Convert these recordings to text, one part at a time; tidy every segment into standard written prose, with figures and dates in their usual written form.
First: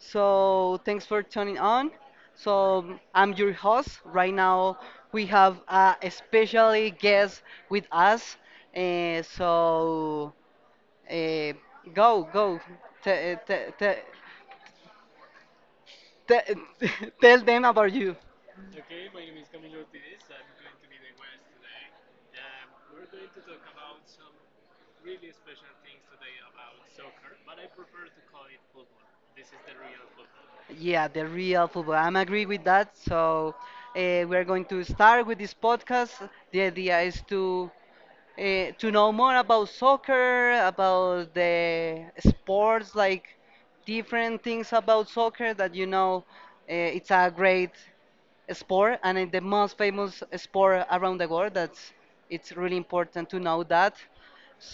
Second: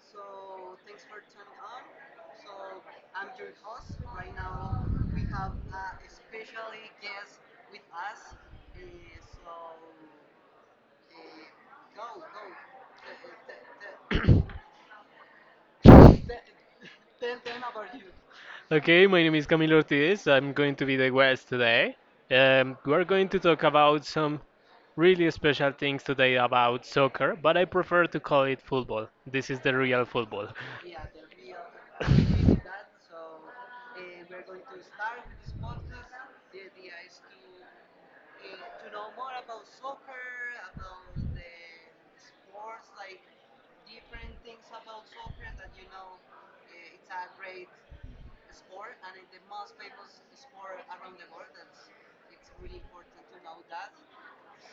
So, thanks for tuning on. So, I'm your host. Right now, we have a special guest with us. Eh, so, eh, go, go. Te- eh, te- te- te- Tell them about you. Okay, my name is Camilo Ortiz. I'm going to be the guest today. We're going to talk about some really special things today about soccer, but I prefer to call it football. This is the real football. Yeah, the real football. I'm agree with that. So we're going to start with this podcast. The idea is to know more about soccer, about the sports, like different things about soccer that you know, it's a great sport and it's the most famous sport around the world. That's it's really important to know that.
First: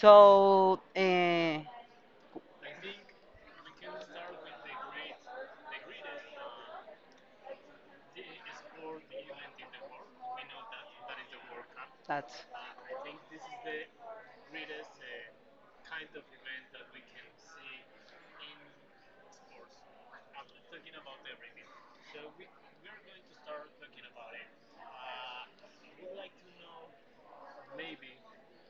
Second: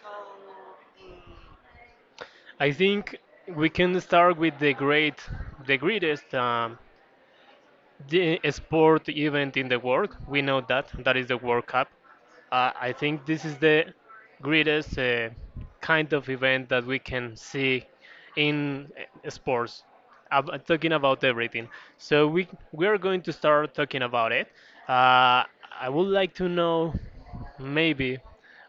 So I think we can start with the greatest um, the sport event in the world. We know that that is the World Cup. that's. I think this is the greatest kind of event that we can see in sports. Talking about everything, so we are going to start talking about it. Uh, I would like to know, maybe,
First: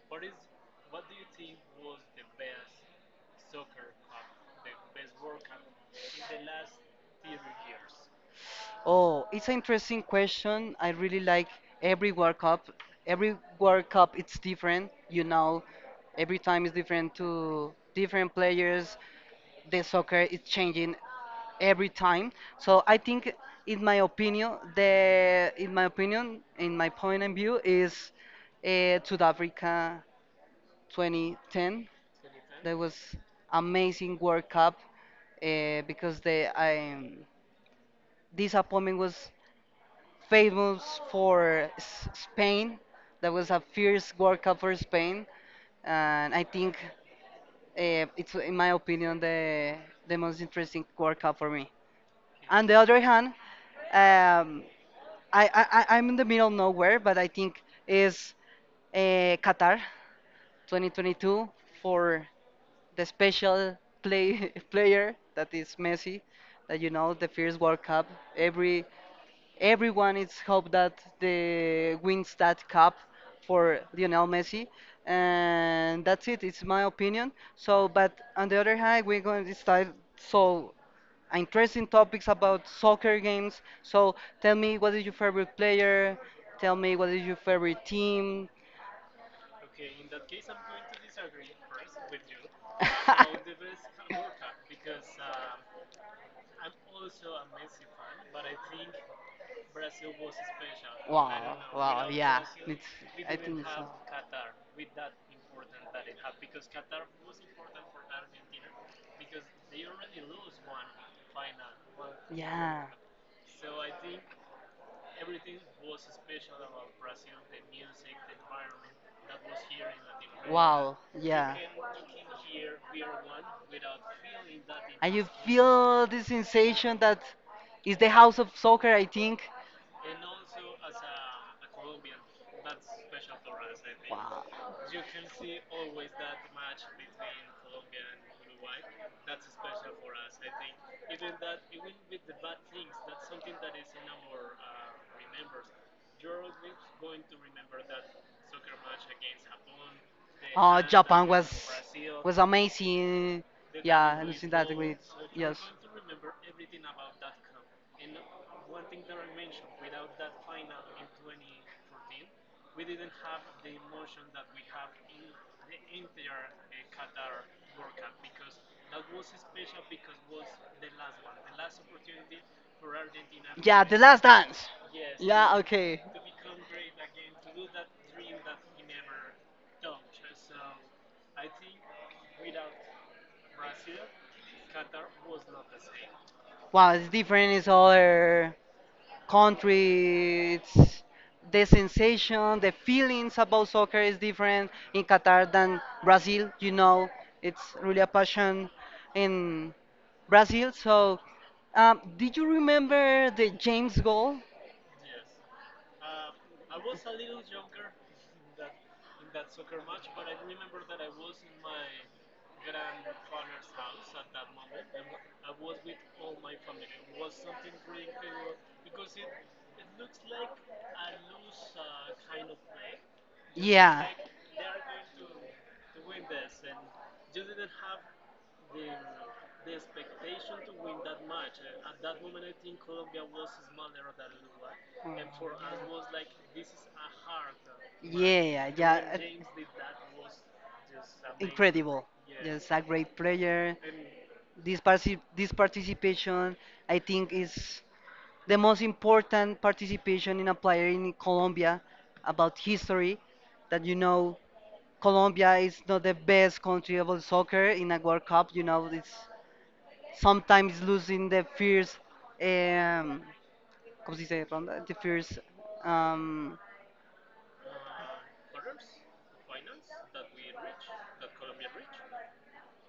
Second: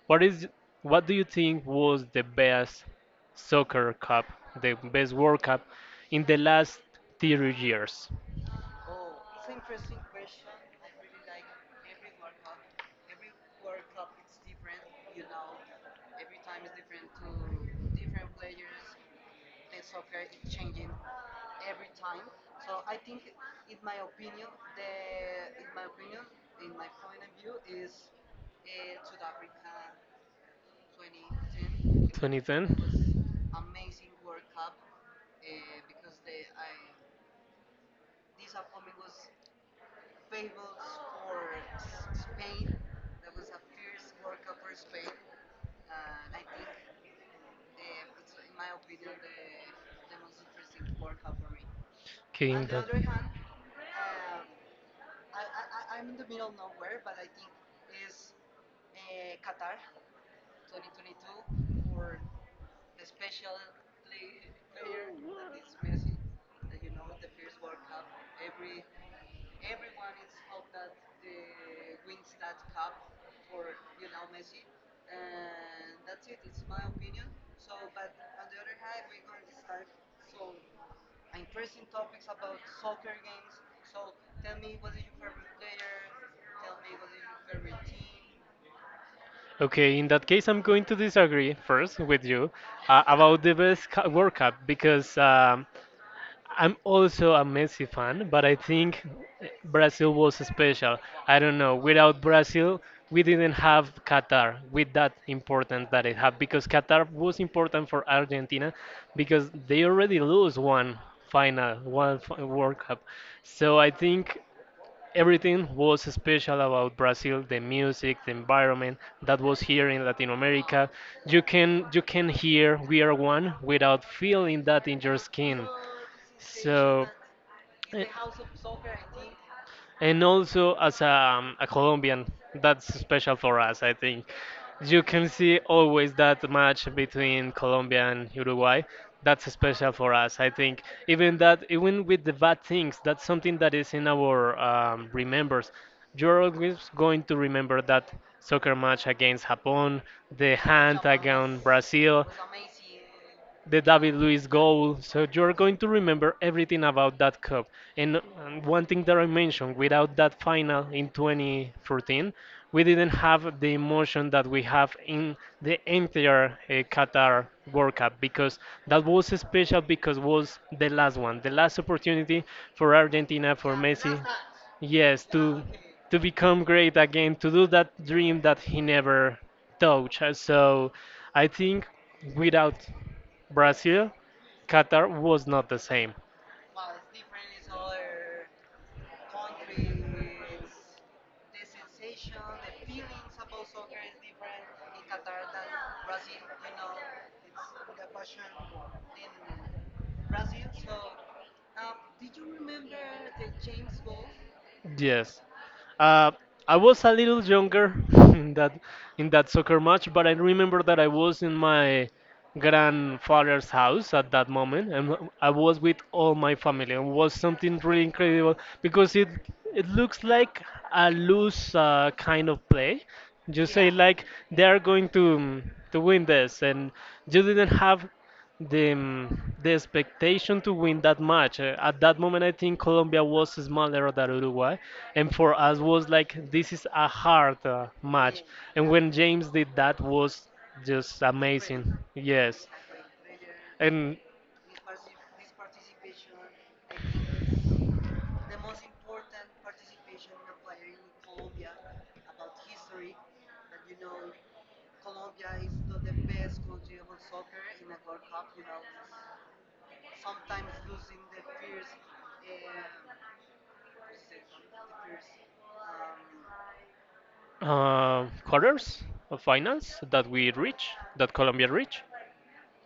what is what do you think was the best soccer cup, the best World Cup in the last 30 years? Oh, it's an interesting question. I really like every World Cup. Every World Cup, it's different. You know, every time is different to different players. The soccer is changing every time. So I think, in my opinion, in my point of view, is South Africa 2010. 2010? That was amazing World Cup because the disappointment was famous for Spain. That was a fierce World Cup for Spain, and I think it's, in my opinion, the most interesting World Cup for me. Okay, in On the that. other hand, um, I'm in the middle of nowhere, but I think is Qatar 2022 for the special play player that is Messi, that you know the first World Cup. Every everyone is hope that the wins that cup for Lionel Messi, and that's it. It's my opinion. So, but on the other hand, we're going to start so interesting topics about soccer games. So, tell me what is your favorite player? Tell me what is your favorite team? Okay, in that case, I'm going to disagree first with you about the best World Cup because I'm also a Messi fan, but I think Brazil was special. I don't know. Without Brazil, we didn't have Qatar with that importance that it had because Qatar was important for Argentina because they already lose one final, World Yeah. Cup. So I think everything was special about Brazil, the music, the environment that was here in Latin America. You You can hear We Are One without feeling that in And your you intensity skin. feel the sensation So, that is eh, the house of soccer, I think. and also as a Colombian, that's special for us, I think. You can see always that match between Colombia and Uruguay. That's special for us, I think. Even that, even with the bad things, that's something that is in our remembers. You're always going to remember that soccer match against Japan, the hand against Brazil, Amazing. the David Luiz Losing. With. goal. So you're going to remember everything about that cup. And one Can. thing that I mentioned, without that final in 2014, we didn't have the emotion that we have in the entire Qatar World Cup because that was special because was the last one, the last opportunity for Argentina, for Messi, Last dance. yes, to Okay. To. Become great again, to do that dream that he never touched. So I think without Brazil, Qatar was not the same. Wow, it's different. It's other country. It's the sensation, the feelings about soccer is different in Qatar than Brazil. You know, it's really a passion in Brazil. So, did you remember the James goal? Yes, uh, I was a little younger in that soccer match, but I remember that I was in my grandfather's house at that moment, and I was with all my family, and was something really incredible because it looks like a loose kind of play. You say yeah, Yeah, like they are going to win this, and you didn't have the expectation to win that match. At that moment, I think Colombia was smaller than Uruguay, and for us was like this is a hard match. yeah, And when yeah. James did that, was just amazing. Incredible. Yes, Just a great player. and This participation, I think, is. The most important participation in a player in Colombia about history that you know Colombia is not the best country about soccer in a World Cup. You know, it's sometimes losing the first, um, ¿cómo se dice? Ronda? The first um, uh, quarters of finals that we reach, that Colombia reached.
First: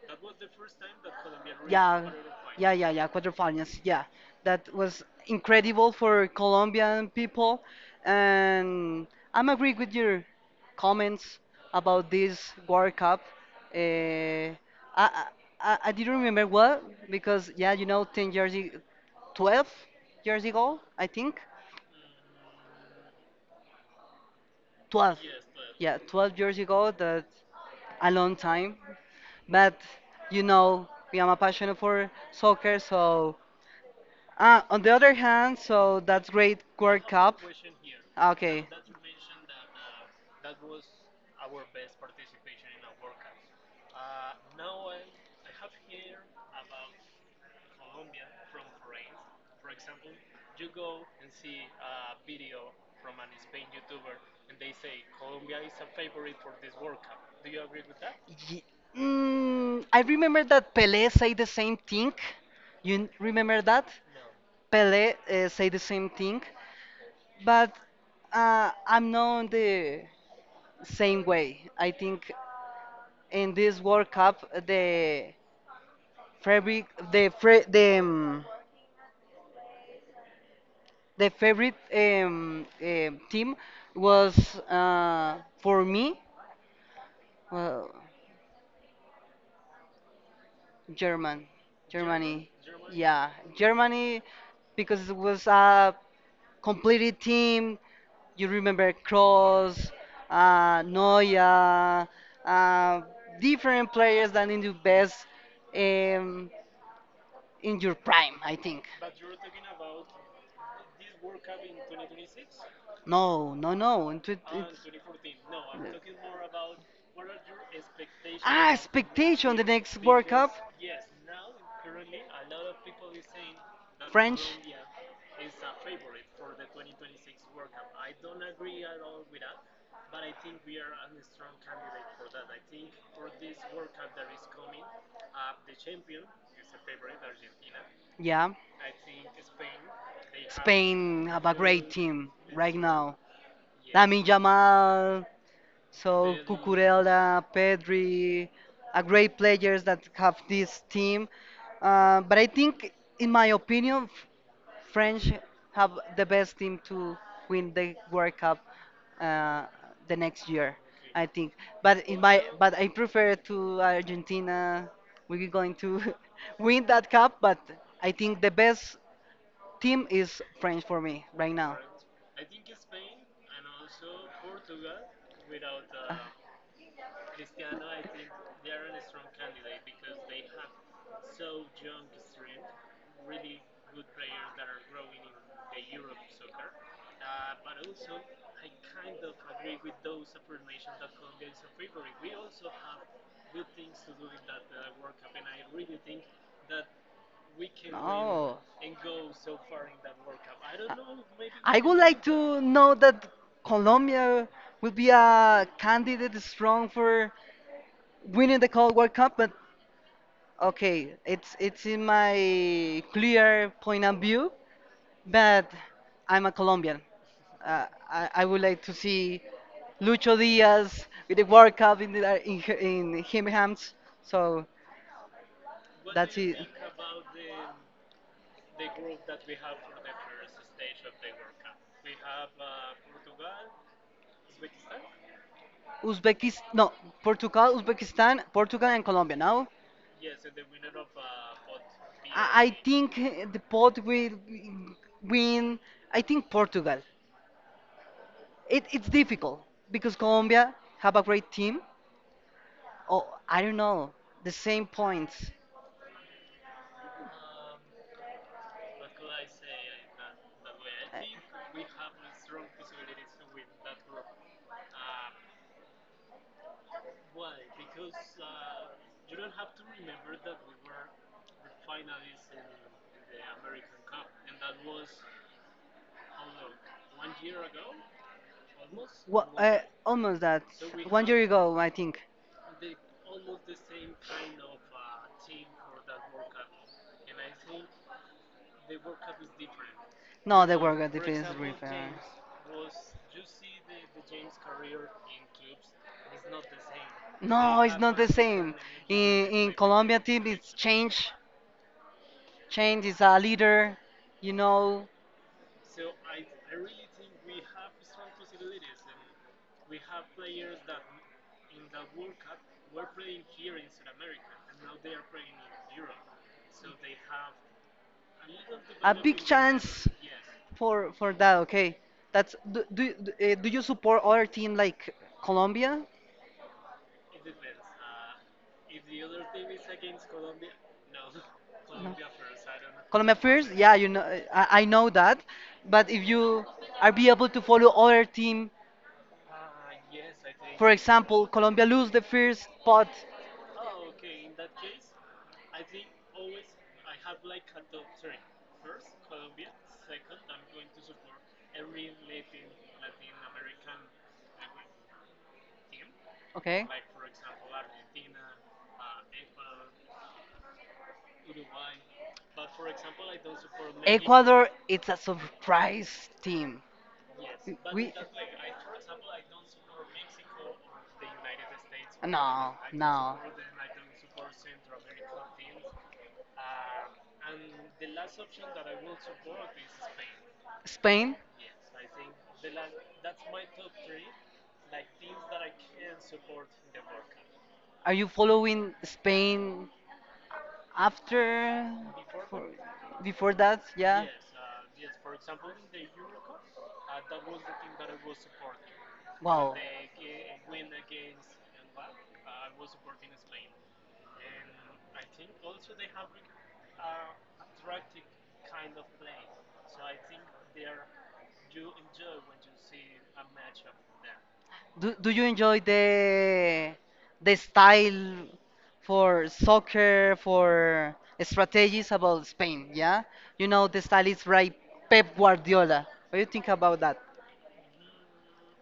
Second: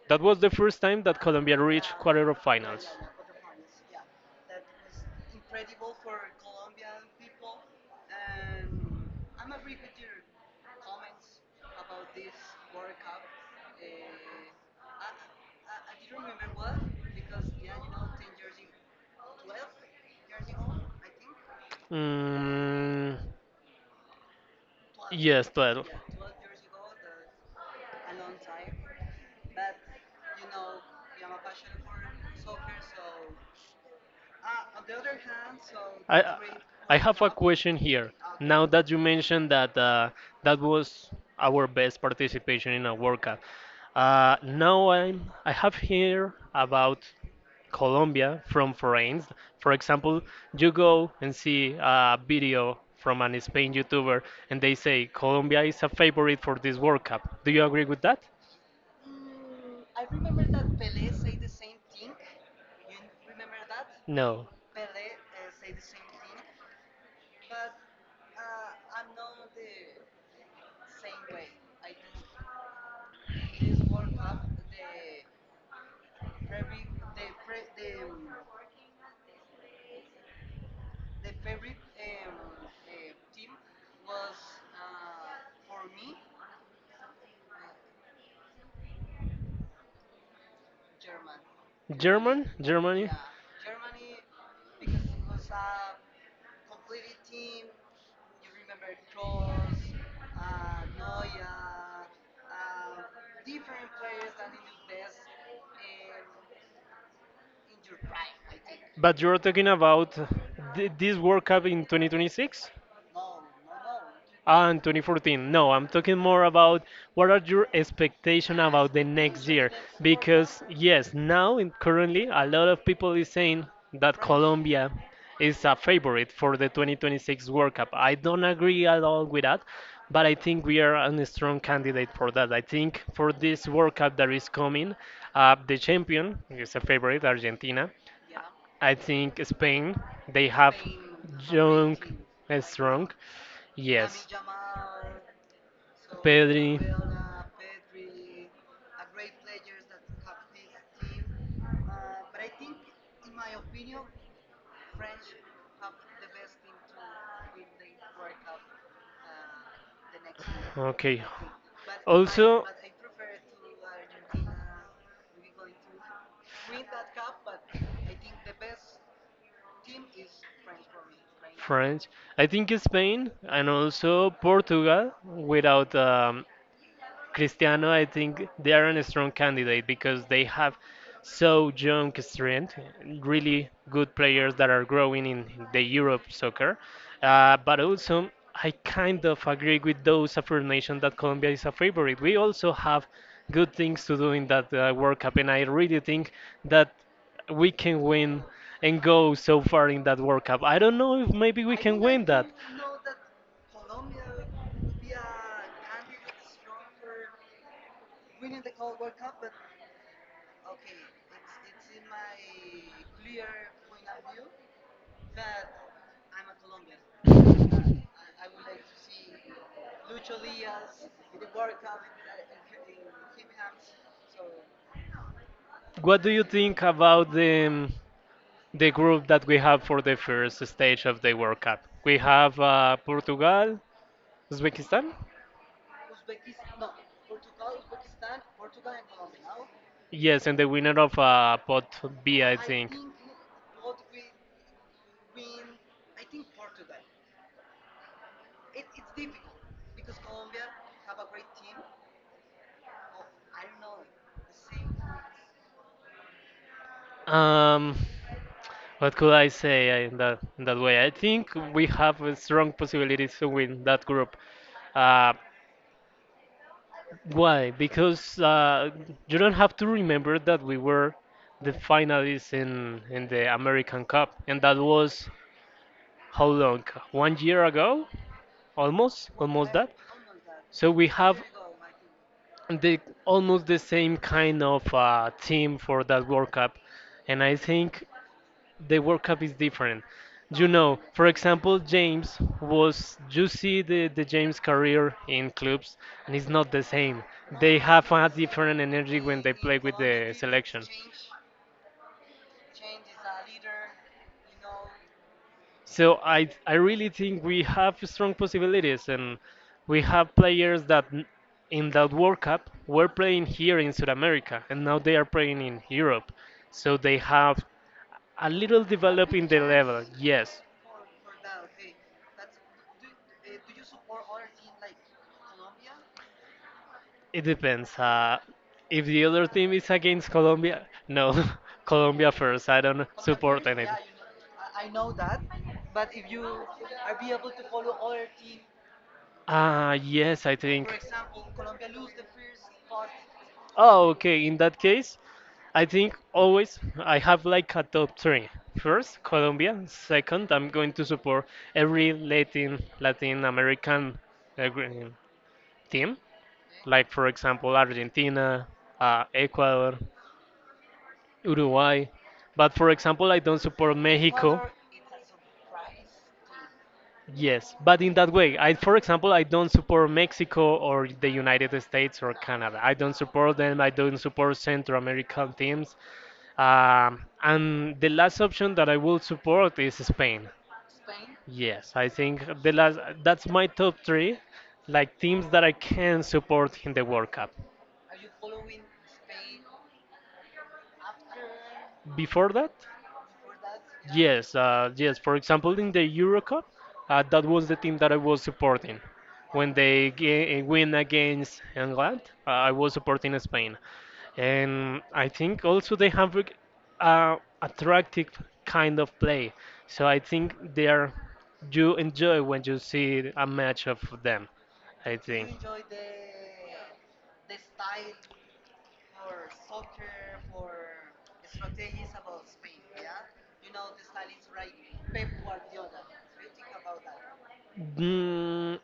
That was the first time that Colombia reached yeah, quarter of yeah, finals. yeah, yeah, quarterfinals. Yeah, that was incredible for Colombian people, and I'm agree with your comments about this World Cup. Uh, I, I I didn't remember what because yeah, 10 years, 12 years ago, I think Mm, 12. yes, but Yeah, 12 years ago. That a long time, but you know, I'm a passionate for soccer, so on the other hand, so I that's great I World have a Cup. question here. Now, Okay. okay, that you mentioned that that was our best participation in a World Cup, now I have here about Colombia from foreigns. For example, you go and see a video from an Spain YouTuber and they say Colombia is a favorite for this World Cup. Do you agree with that? Ye- I remember that Pelé say the same thing. You remember that? No. Pelé say the same thing. But I'm not the same way. I think in this World Cup, the favorite, the fra- the favorite team was for me uh, German, German? Germany. Germany? Yeah, Germany because it was a completed team. You remember Kroos, Neuer, uh, different players than in the best um, in your prime, I think. But you're talking about this World Cup in 2026? No, no, no. and it- Ah, in it's- 2014. No, I'm talking more about what are your expectations ah, about the next expectation. The year? next World Cup. Because yes, now in currently a lot of people is saying that French. Colombia is a favorite for the 2026 World Cup. I don't agree at all with that, but I think we are a strong candidate for that. I think for this World Cup that is coming, the champion is a favorite, Argentina. Yeah, I think Spain, they have Spain have a great young team and right strong. now. Yes. Lamine Yamal, so Pedri, Cucurella, Pedri, are great players that have this team. But I think, in my opinion, French have the best team to win the World Cup uh, the next year. okay. I think, but in my Also, but I prefer to Argentina. We're going to win that cup, but I think the best team is French for me right now. French. I think Spain and also Portugal without Cristiano, I think they are a strong candidate because they have so young strength, really good players that are growing in the Europe soccer. But also, I kind of agree with those affirmations that Colombia is a favorite. We also have good things to do in that World Cup, and I really think that we can win No. and go so far in that World Cup. I don't know if maybe we I would can like win that. to know that Colombia will be a candidate strong for winning the Cold War Cup, but okay, it's in my clear point of view, but I'm a Colombian. I would like to see Lucho Diaz with the World Cup in, the, in, her- in him hands, so What do that's you it. think about the group that we have for the first stage of the World Cup? We have Portugal, Uzbekistan. Uzbekistan, no, Portugal, Uzbekistan, Portugal and Colombia now. Yes, and the winner of Pot B, I I think. think the pot will win. I think Portugal. It's difficult because Colombia have a great team. Oh, I don't know. The same points. Um, what could I say in that way? I think we have a strong possibilities to win that group. Uh, Why? Because you don't have to remember that we were the finalists in the American Cup, and that was how long? One year ago, almost, What, almost that. almost that. So we One have year ago, I think. the almost the same kind of team for that World Cup, and I think the World Cup is different. You No, they were know, good. The for Prince example, River. James was you see the James career in clubs and it's not the same. They No, it's have not a the same. different energy when In they in play with Colombia the team, it's selection. change. Change is a leader. You know, So I really think we have strong possibilities and we have players that in that World Cup were playing here in South America and now they are playing in Europe. So they have a little a develop big in the level, chance yes. for that. Okay, that's do you support other team like Colombia? It depends. If the other team is against Colombia, no, Colombia first. I don't Colombia support first? anything. Yeah, you know, I know that. But if you are be able to follow other team, Ah, yes, I for for think. example, Colombia lose the first pot. Oh, okay. In that case, I think always I have like a top three. First, Colombia. Second, I'm going to support every Latin American uh, gr- team, Okay. like for example Argentina, Ecuador, Uruguay. But for example, I don't support Mexico. Ecuador it's a surprise team. Yes, but in We that way, I, for example, I don't support Mexico or the United States or no, Canada. I don't no. support them. I don't support Central American teams. And the last option that I will support is Spain. Spain? Yes, I think the last, that's my top three, like teams that I can support in the World Cup. Are you following Spain after Before that. for- before that? Yeah. Yes, yes. For example, in the EuroCup, that was the team that I was supporting. When Wow. they win against England, I was supporting Spain, and I think also they have like, a attractive kind of play. So I think they are you enjoy when you see a match of them. I Do you think. enjoy the style for soccer for strategies about Spain? Yeah, you know the style is right, Pep Guardiola. What do you think about that? Mm,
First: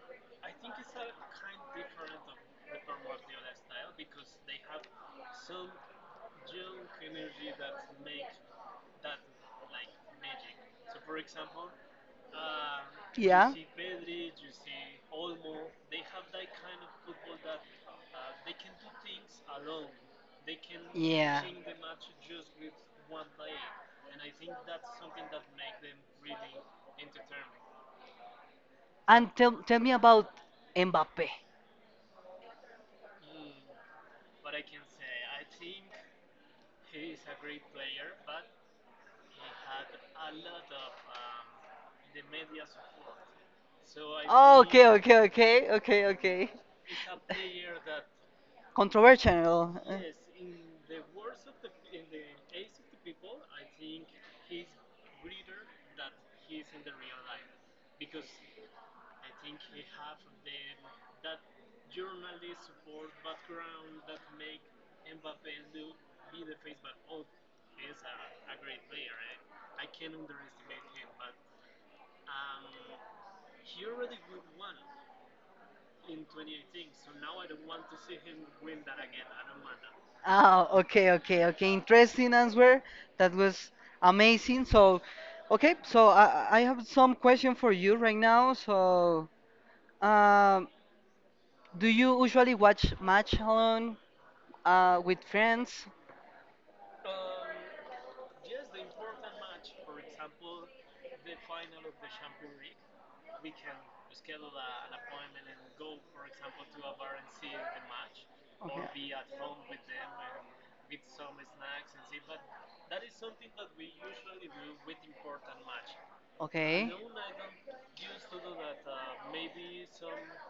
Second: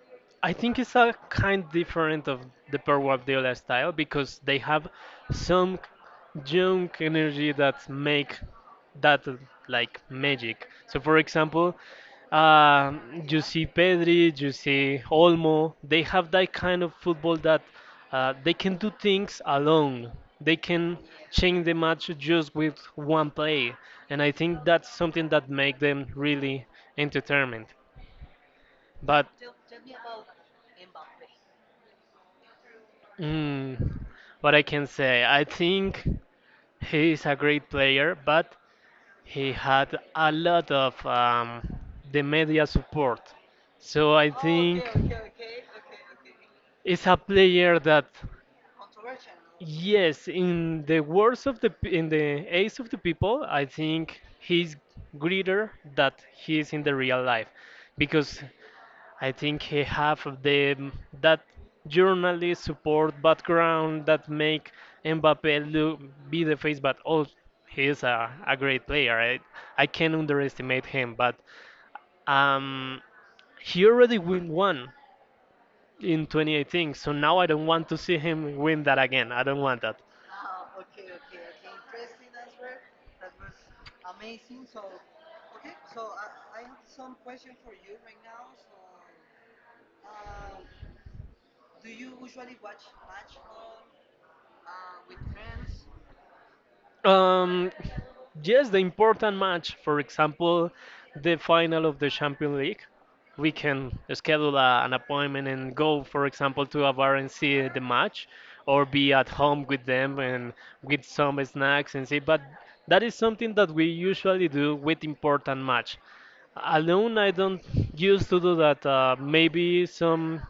I think it's a kind different of the Pep Guardiola style because they have some young energy that make that like magic. So, for example, you Yeah. see Pedri, you see Olmo. They have that kind of football that they can do things alone. They can Yeah. change the match just with one play, and I think that's something that make them really entertainment. But, And tell me about Mbappe. mm, what I can say, I think he is a great player, but he had a lot of the media support. So I Oh, think okay, okay, okay, okay, okay. it's a player that, Controversial. Yes, in the eyes of the people, I think he's greater that he is in the real life, because I think he have the that journalist support background that make Mbappe look be the face, but oh, he is a great player. I can't underestimate him, but um, he already win one in 2018, so now I don't want to see him win that again. I don't want that. Okay, okay, okay. Interesting answer. That was amazing. So, okay, so I have some question for you right now. So, um, do you usually watch match alone with friends? Um, yes, the important match, for example, the final of the Champions League, we can schedule an appointment and go, for example, to a bar and see the match, or Okay. be at Or. home with them and with some snacks and see. But that is something that we usually do with important match. Okay. Alone, I don't used to do that. Maybe some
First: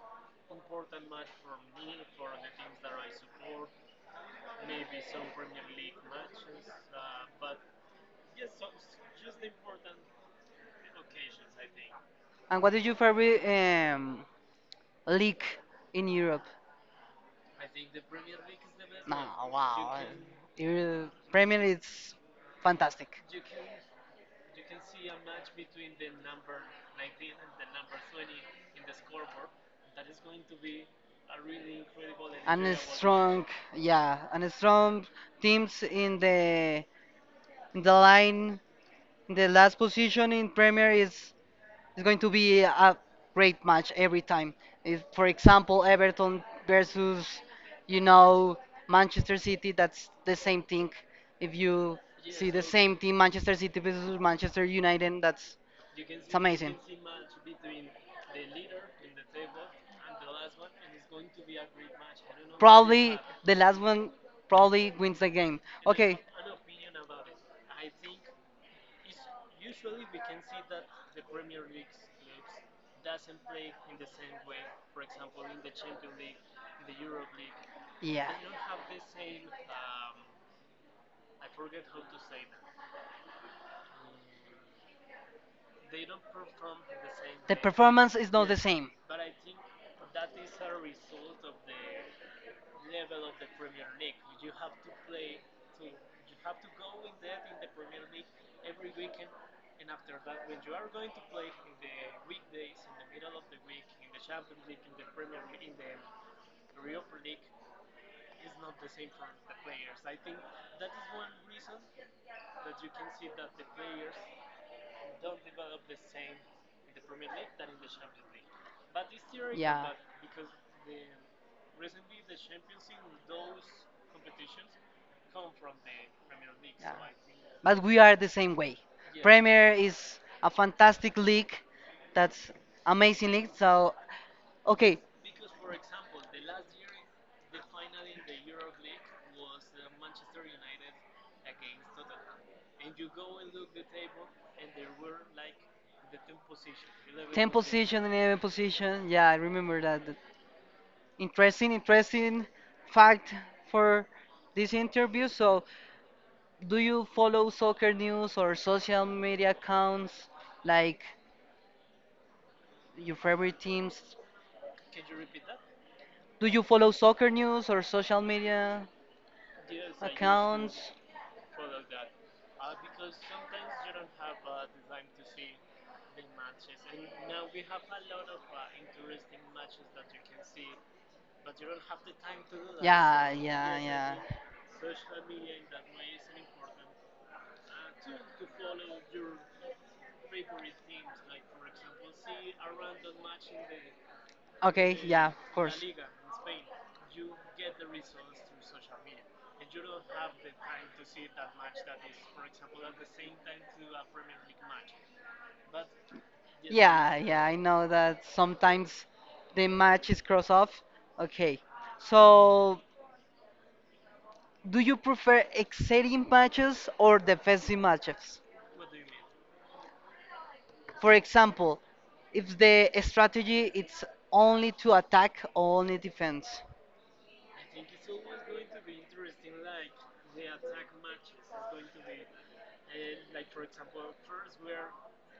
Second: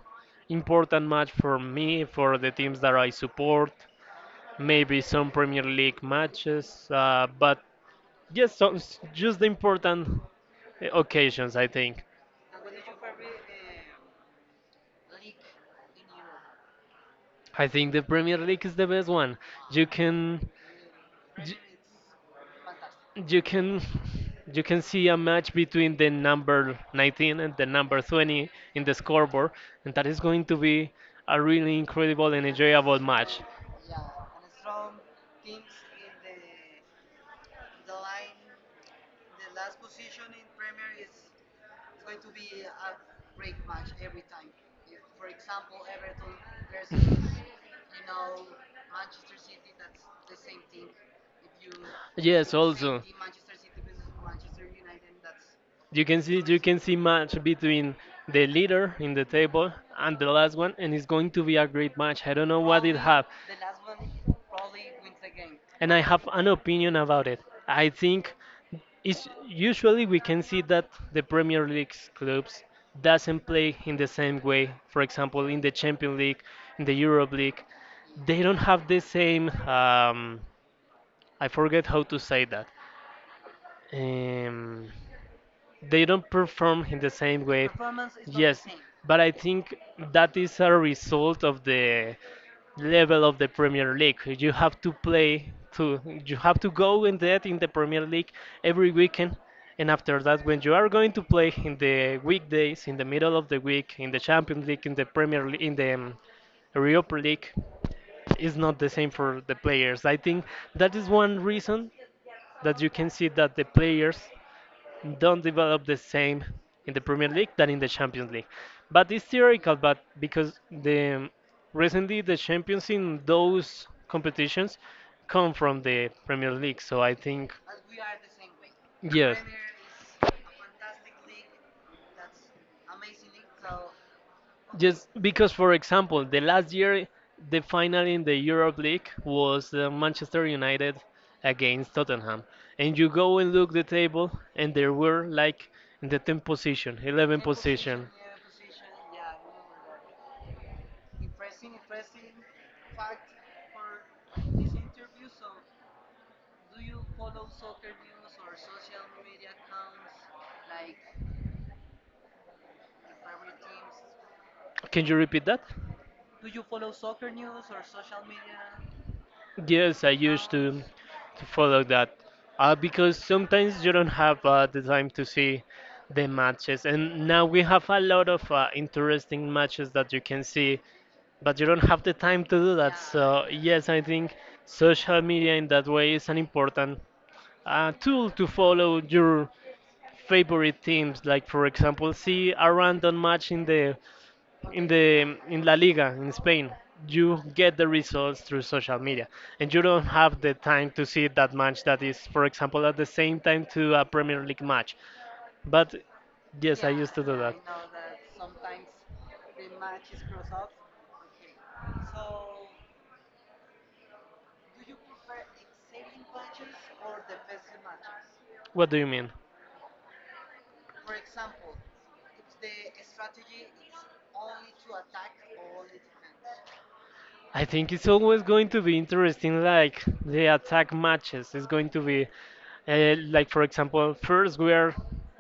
important match for me, for the teams that I support, maybe some Premier League matches, but yes, so, just the important occasions, I think. And what is your favorite league in Europe? I think the Premier League is the best No, one. You wow. can Your Premier is fantastic. you can you can see a match between the number 19 and the number 20 in the scoreboard, and that is going to be a really incredible and A enjoyable match. strong, yeah, and a strong teams in the line, in the last position in Premier is. It's going to be a great match every time. If, for example, Everton versus, you know, Manchester City, that's the same thing. If you see Yes, the same also team, Manchester City versus Manchester United, that's you can it's see you amazing. can see match between the leader in the table and the last one, and it's going to be a great match. I don't know what it Probably have, the last one probably wins the game. and I Okay, have an opinion about it. I think it's usually we can see that the Premier League clubs doesn't play in the same way. For example, in the Champions League, in the Europe League, yeah. they don't have the same. I forget how to say that. um, they don't perform in the same The way. performance is not the Yes, same. but I think that is a result of the level of the Premier League. You have to play to you have to go in the Premier League every weekend. And after that, when you are going to play in the weekdays, in the middle of the week, in the Champions League, in the Premier League, in the Europa League, is not the same for the players. I think that is one reason that you can see that the players don't develop the same in the Premier League than in the Champions League. But it's theoretical, Yeah. but because the recently the champions in those competitions come from the Premier League, Yeah. so I think But we are the same way. yes. Premier is a fantastic league. That's amazing league. So, okay, Just because, for example, the last year the final in the Europe League was Manchester United against Tottenham, and you go and look the table, and there were like in the 10th position, 11th 10 position, position. 11 position. Yeah, I remember that. Interesting, interesting fact for this interview. So, do you follow soccer news or social media accounts like your favorite teams? Can you repeat that? Do you follow soccer news or social media Yes, I used to accounts? to follow that because sometimes you don't have the time to see the matches, and now we have a lot of interesting matches that you can see but you don't have the time to do that. Yeah, So yeah, yes, I yeah. think social media in that way is an important tool to follow your favorite teams. Like for example, see a random match in the in Okay, the yeah, of in La course. Liga in Spain. You get the results through social media, and you don't have the time to see that match that is, for example, at the same time to a Premier League match. But yes, I used Yeah, to do yeah, that. I know that sometimes the match is cross off. Okay, so do you prefer exciting matches or defensive matches? What do you mean? For example, if the strategy it's only to attack or only defense. I think it's always going to be interesting, like the attack matches. It's going to be, like for example, first where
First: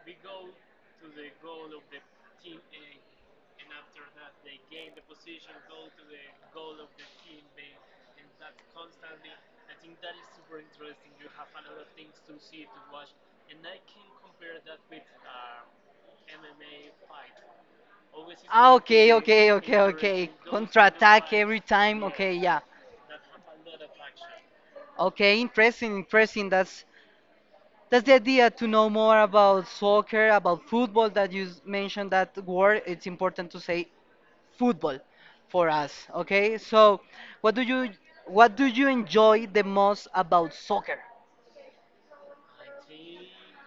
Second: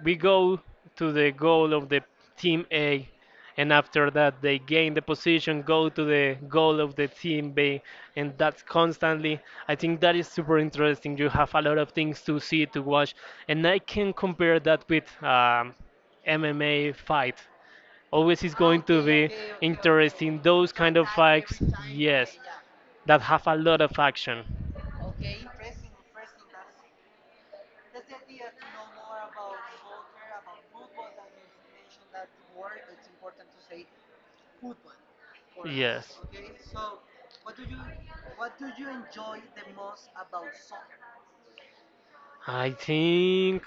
we go to the goal of the team A, and after that they gain the position, go to the goal of the team B, and that's constantly. I think that is super interesting. You have a lot of things to see to watch, and I can compare that with MMA fight. Always is Ah, going to okay, be okay, okay, okay. interesting. Those Contra kind of attack every fights, time. Okay, yes, yeah. that have a lot of action. Okay, interesting, interesting. That's the idea to know more about soccer, about football. That you mentioned that word, it's important to say football for us. Yes. Okay, so what do you what do you enjoy the most about soccer, I think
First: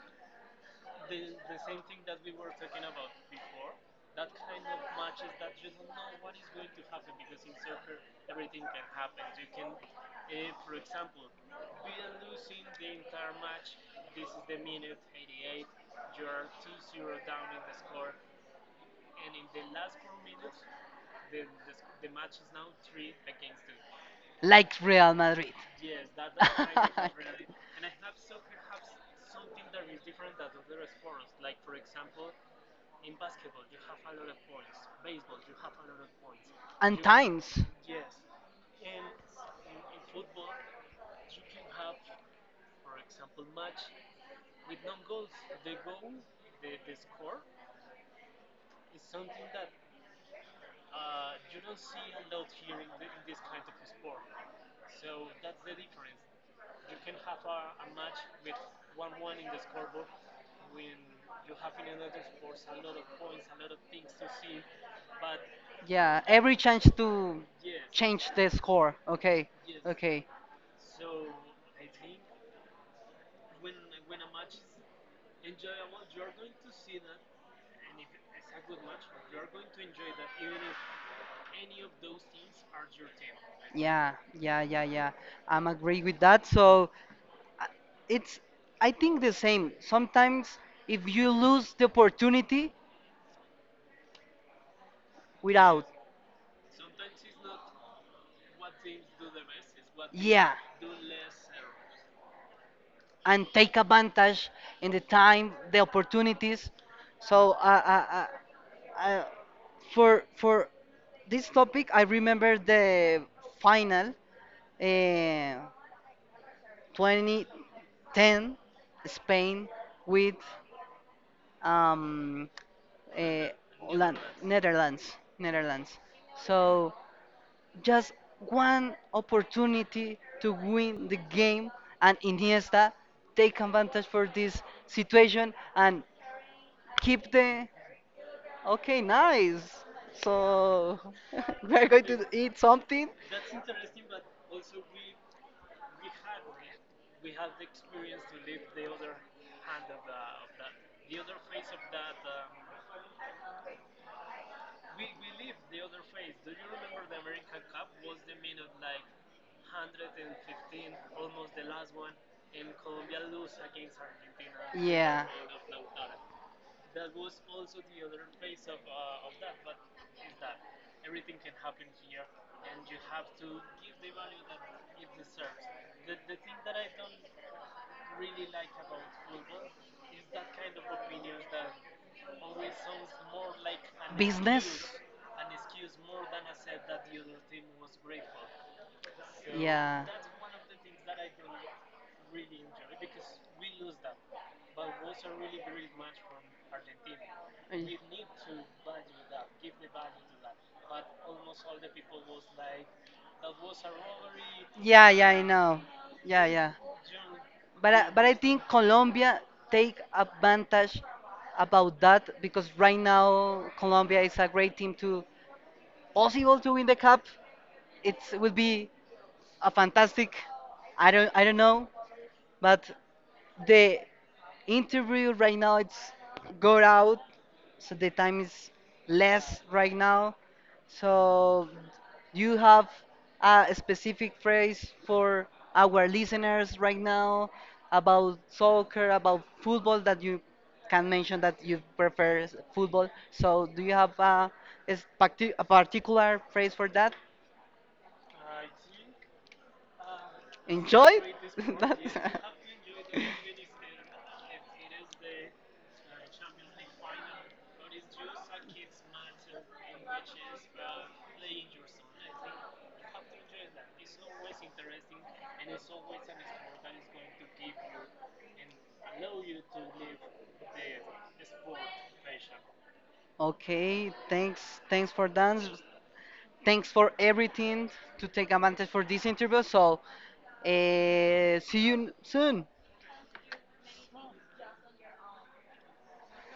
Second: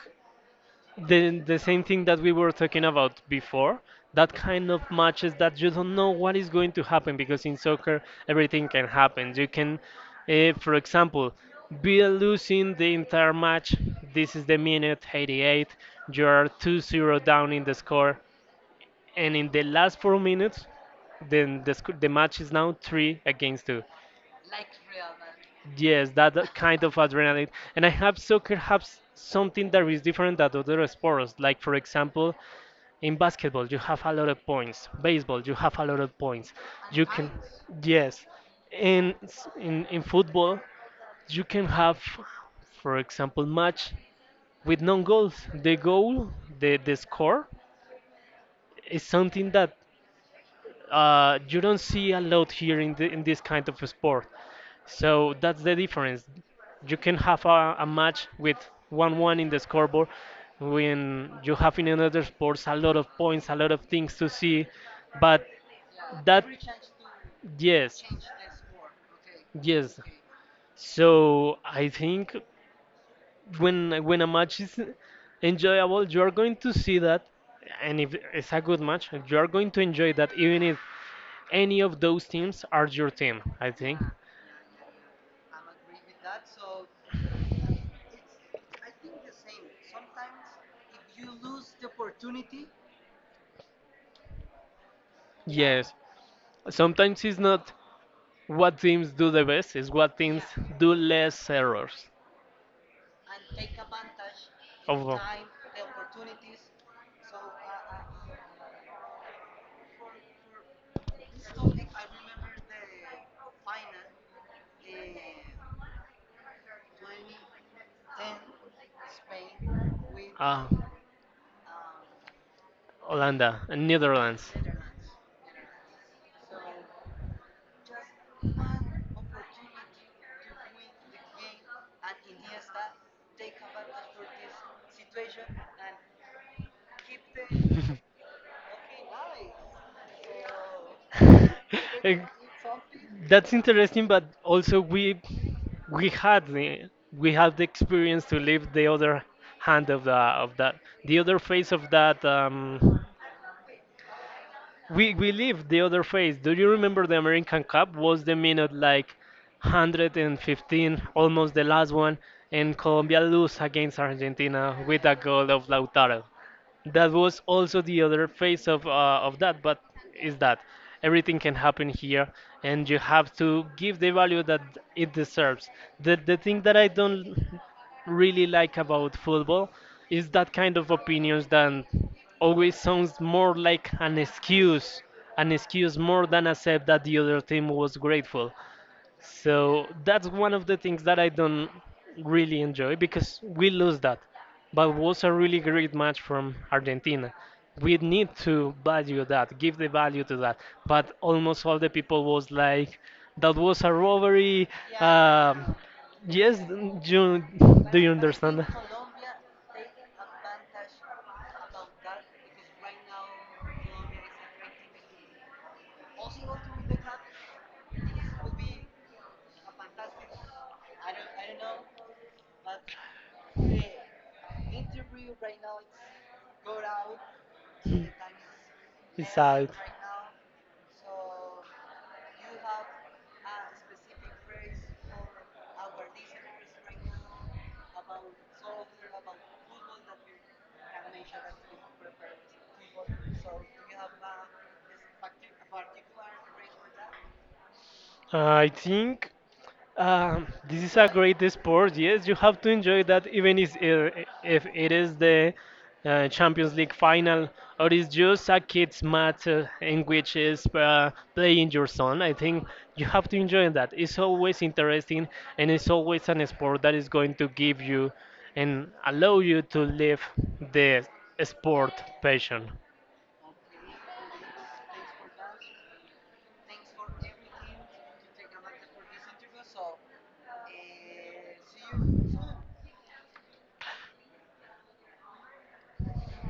the same thing that we were talking about before, that kind of matches that you don't know what is going to happen, because in soccer everything can happen. You can, for example, be losing the entire match. This is the minute 88. You're 2-0 down in the score, and in the last 4 minutes then the match is now 3 against 2. like Real Madrid? Yes, that kind of adrenaline, and I have soccer has something that is different than other sports, like for example in basketball, you have a lot of points. Baseball, you have a lot of points. And You can, times, yes. In s- in football, you can have, for example, match with non goals. The goal, the score, is something that you don't see a lot here in this kind of sport. So that's the difference. You can have a match with 1-1 in the scoreboard when you have in another sports a lot of points, a lot of things to see, but yeah, that, every chance to yes, change the score. Okay, yes. okay. So I think when a match is enjoyable, you are going to see that, and if it's a good match, you are going to enjoy that, even if any of those teams are your team. I think. Yeah, yeah, yeah, yeah. I'm agree with that. So uh, it's I think the same. Sometimes if you lose the opportunity without, Yes. Sometimes it's not what teams do the best is what teams yeah, do less errors. and take advantage in the Of time, the opportunities. So uh, uh, for this topic, I remember the final uh, 2010 Spain with ah, um, uh, Holanda and land, Netherlands. Netherlands. So just one opportunity to win the game, and Iniesta take advantage for this situation and keep the. Okay, nice. So we're going Eh, to eat something. That's interesting, but also we had the experience to live the other hand of that, the other face of that, we lived the other face. Do you remember the American Cup was the minute like 115, almost the last one, and Colombia lose against Argentina with a Yeah. goal of Lautaro that was also the other phase of that, but is that everything can happen here, and you have to give the value that it deserves. The thing that I don't really like about football is that kind of opinions that always sounds more like an Business? Excuse. excuse, more than accept that the other team was grateful, So so yeah. that's one of the things that I don't really enjoy because we lose that. But it was a really great match from Argentina. We Y- need to value that, give the value to that. But almost all the people was like, that was a robbery. Yeah, yeah, I Um, know. Yeah, yes, yeah. you, do Yeah, you but I understand? think Colombia take advantage about that because right now Colombia is a great team to possible to win the cup. It would be a fantastic. I don't know, but the interview right now it's go out, so the time is less right now. So you have a specific phrase for our listeners right now about soccer, about football that you can mention that you prefer football. So do you have a, a particular phrase for that? I think this is a Enjoy? great sport. That's. Yes, you have to enjoy that, even if it is the Champions League final or it's just a kids' match in which is playing your son. I think you have to enjoy that. It's always interesting and it's always an sport that is going to give you and allow you to live the sport passion. Okay, thanks, thanks for dance, thanks for everything to take advantage for this interview. So, see you soon.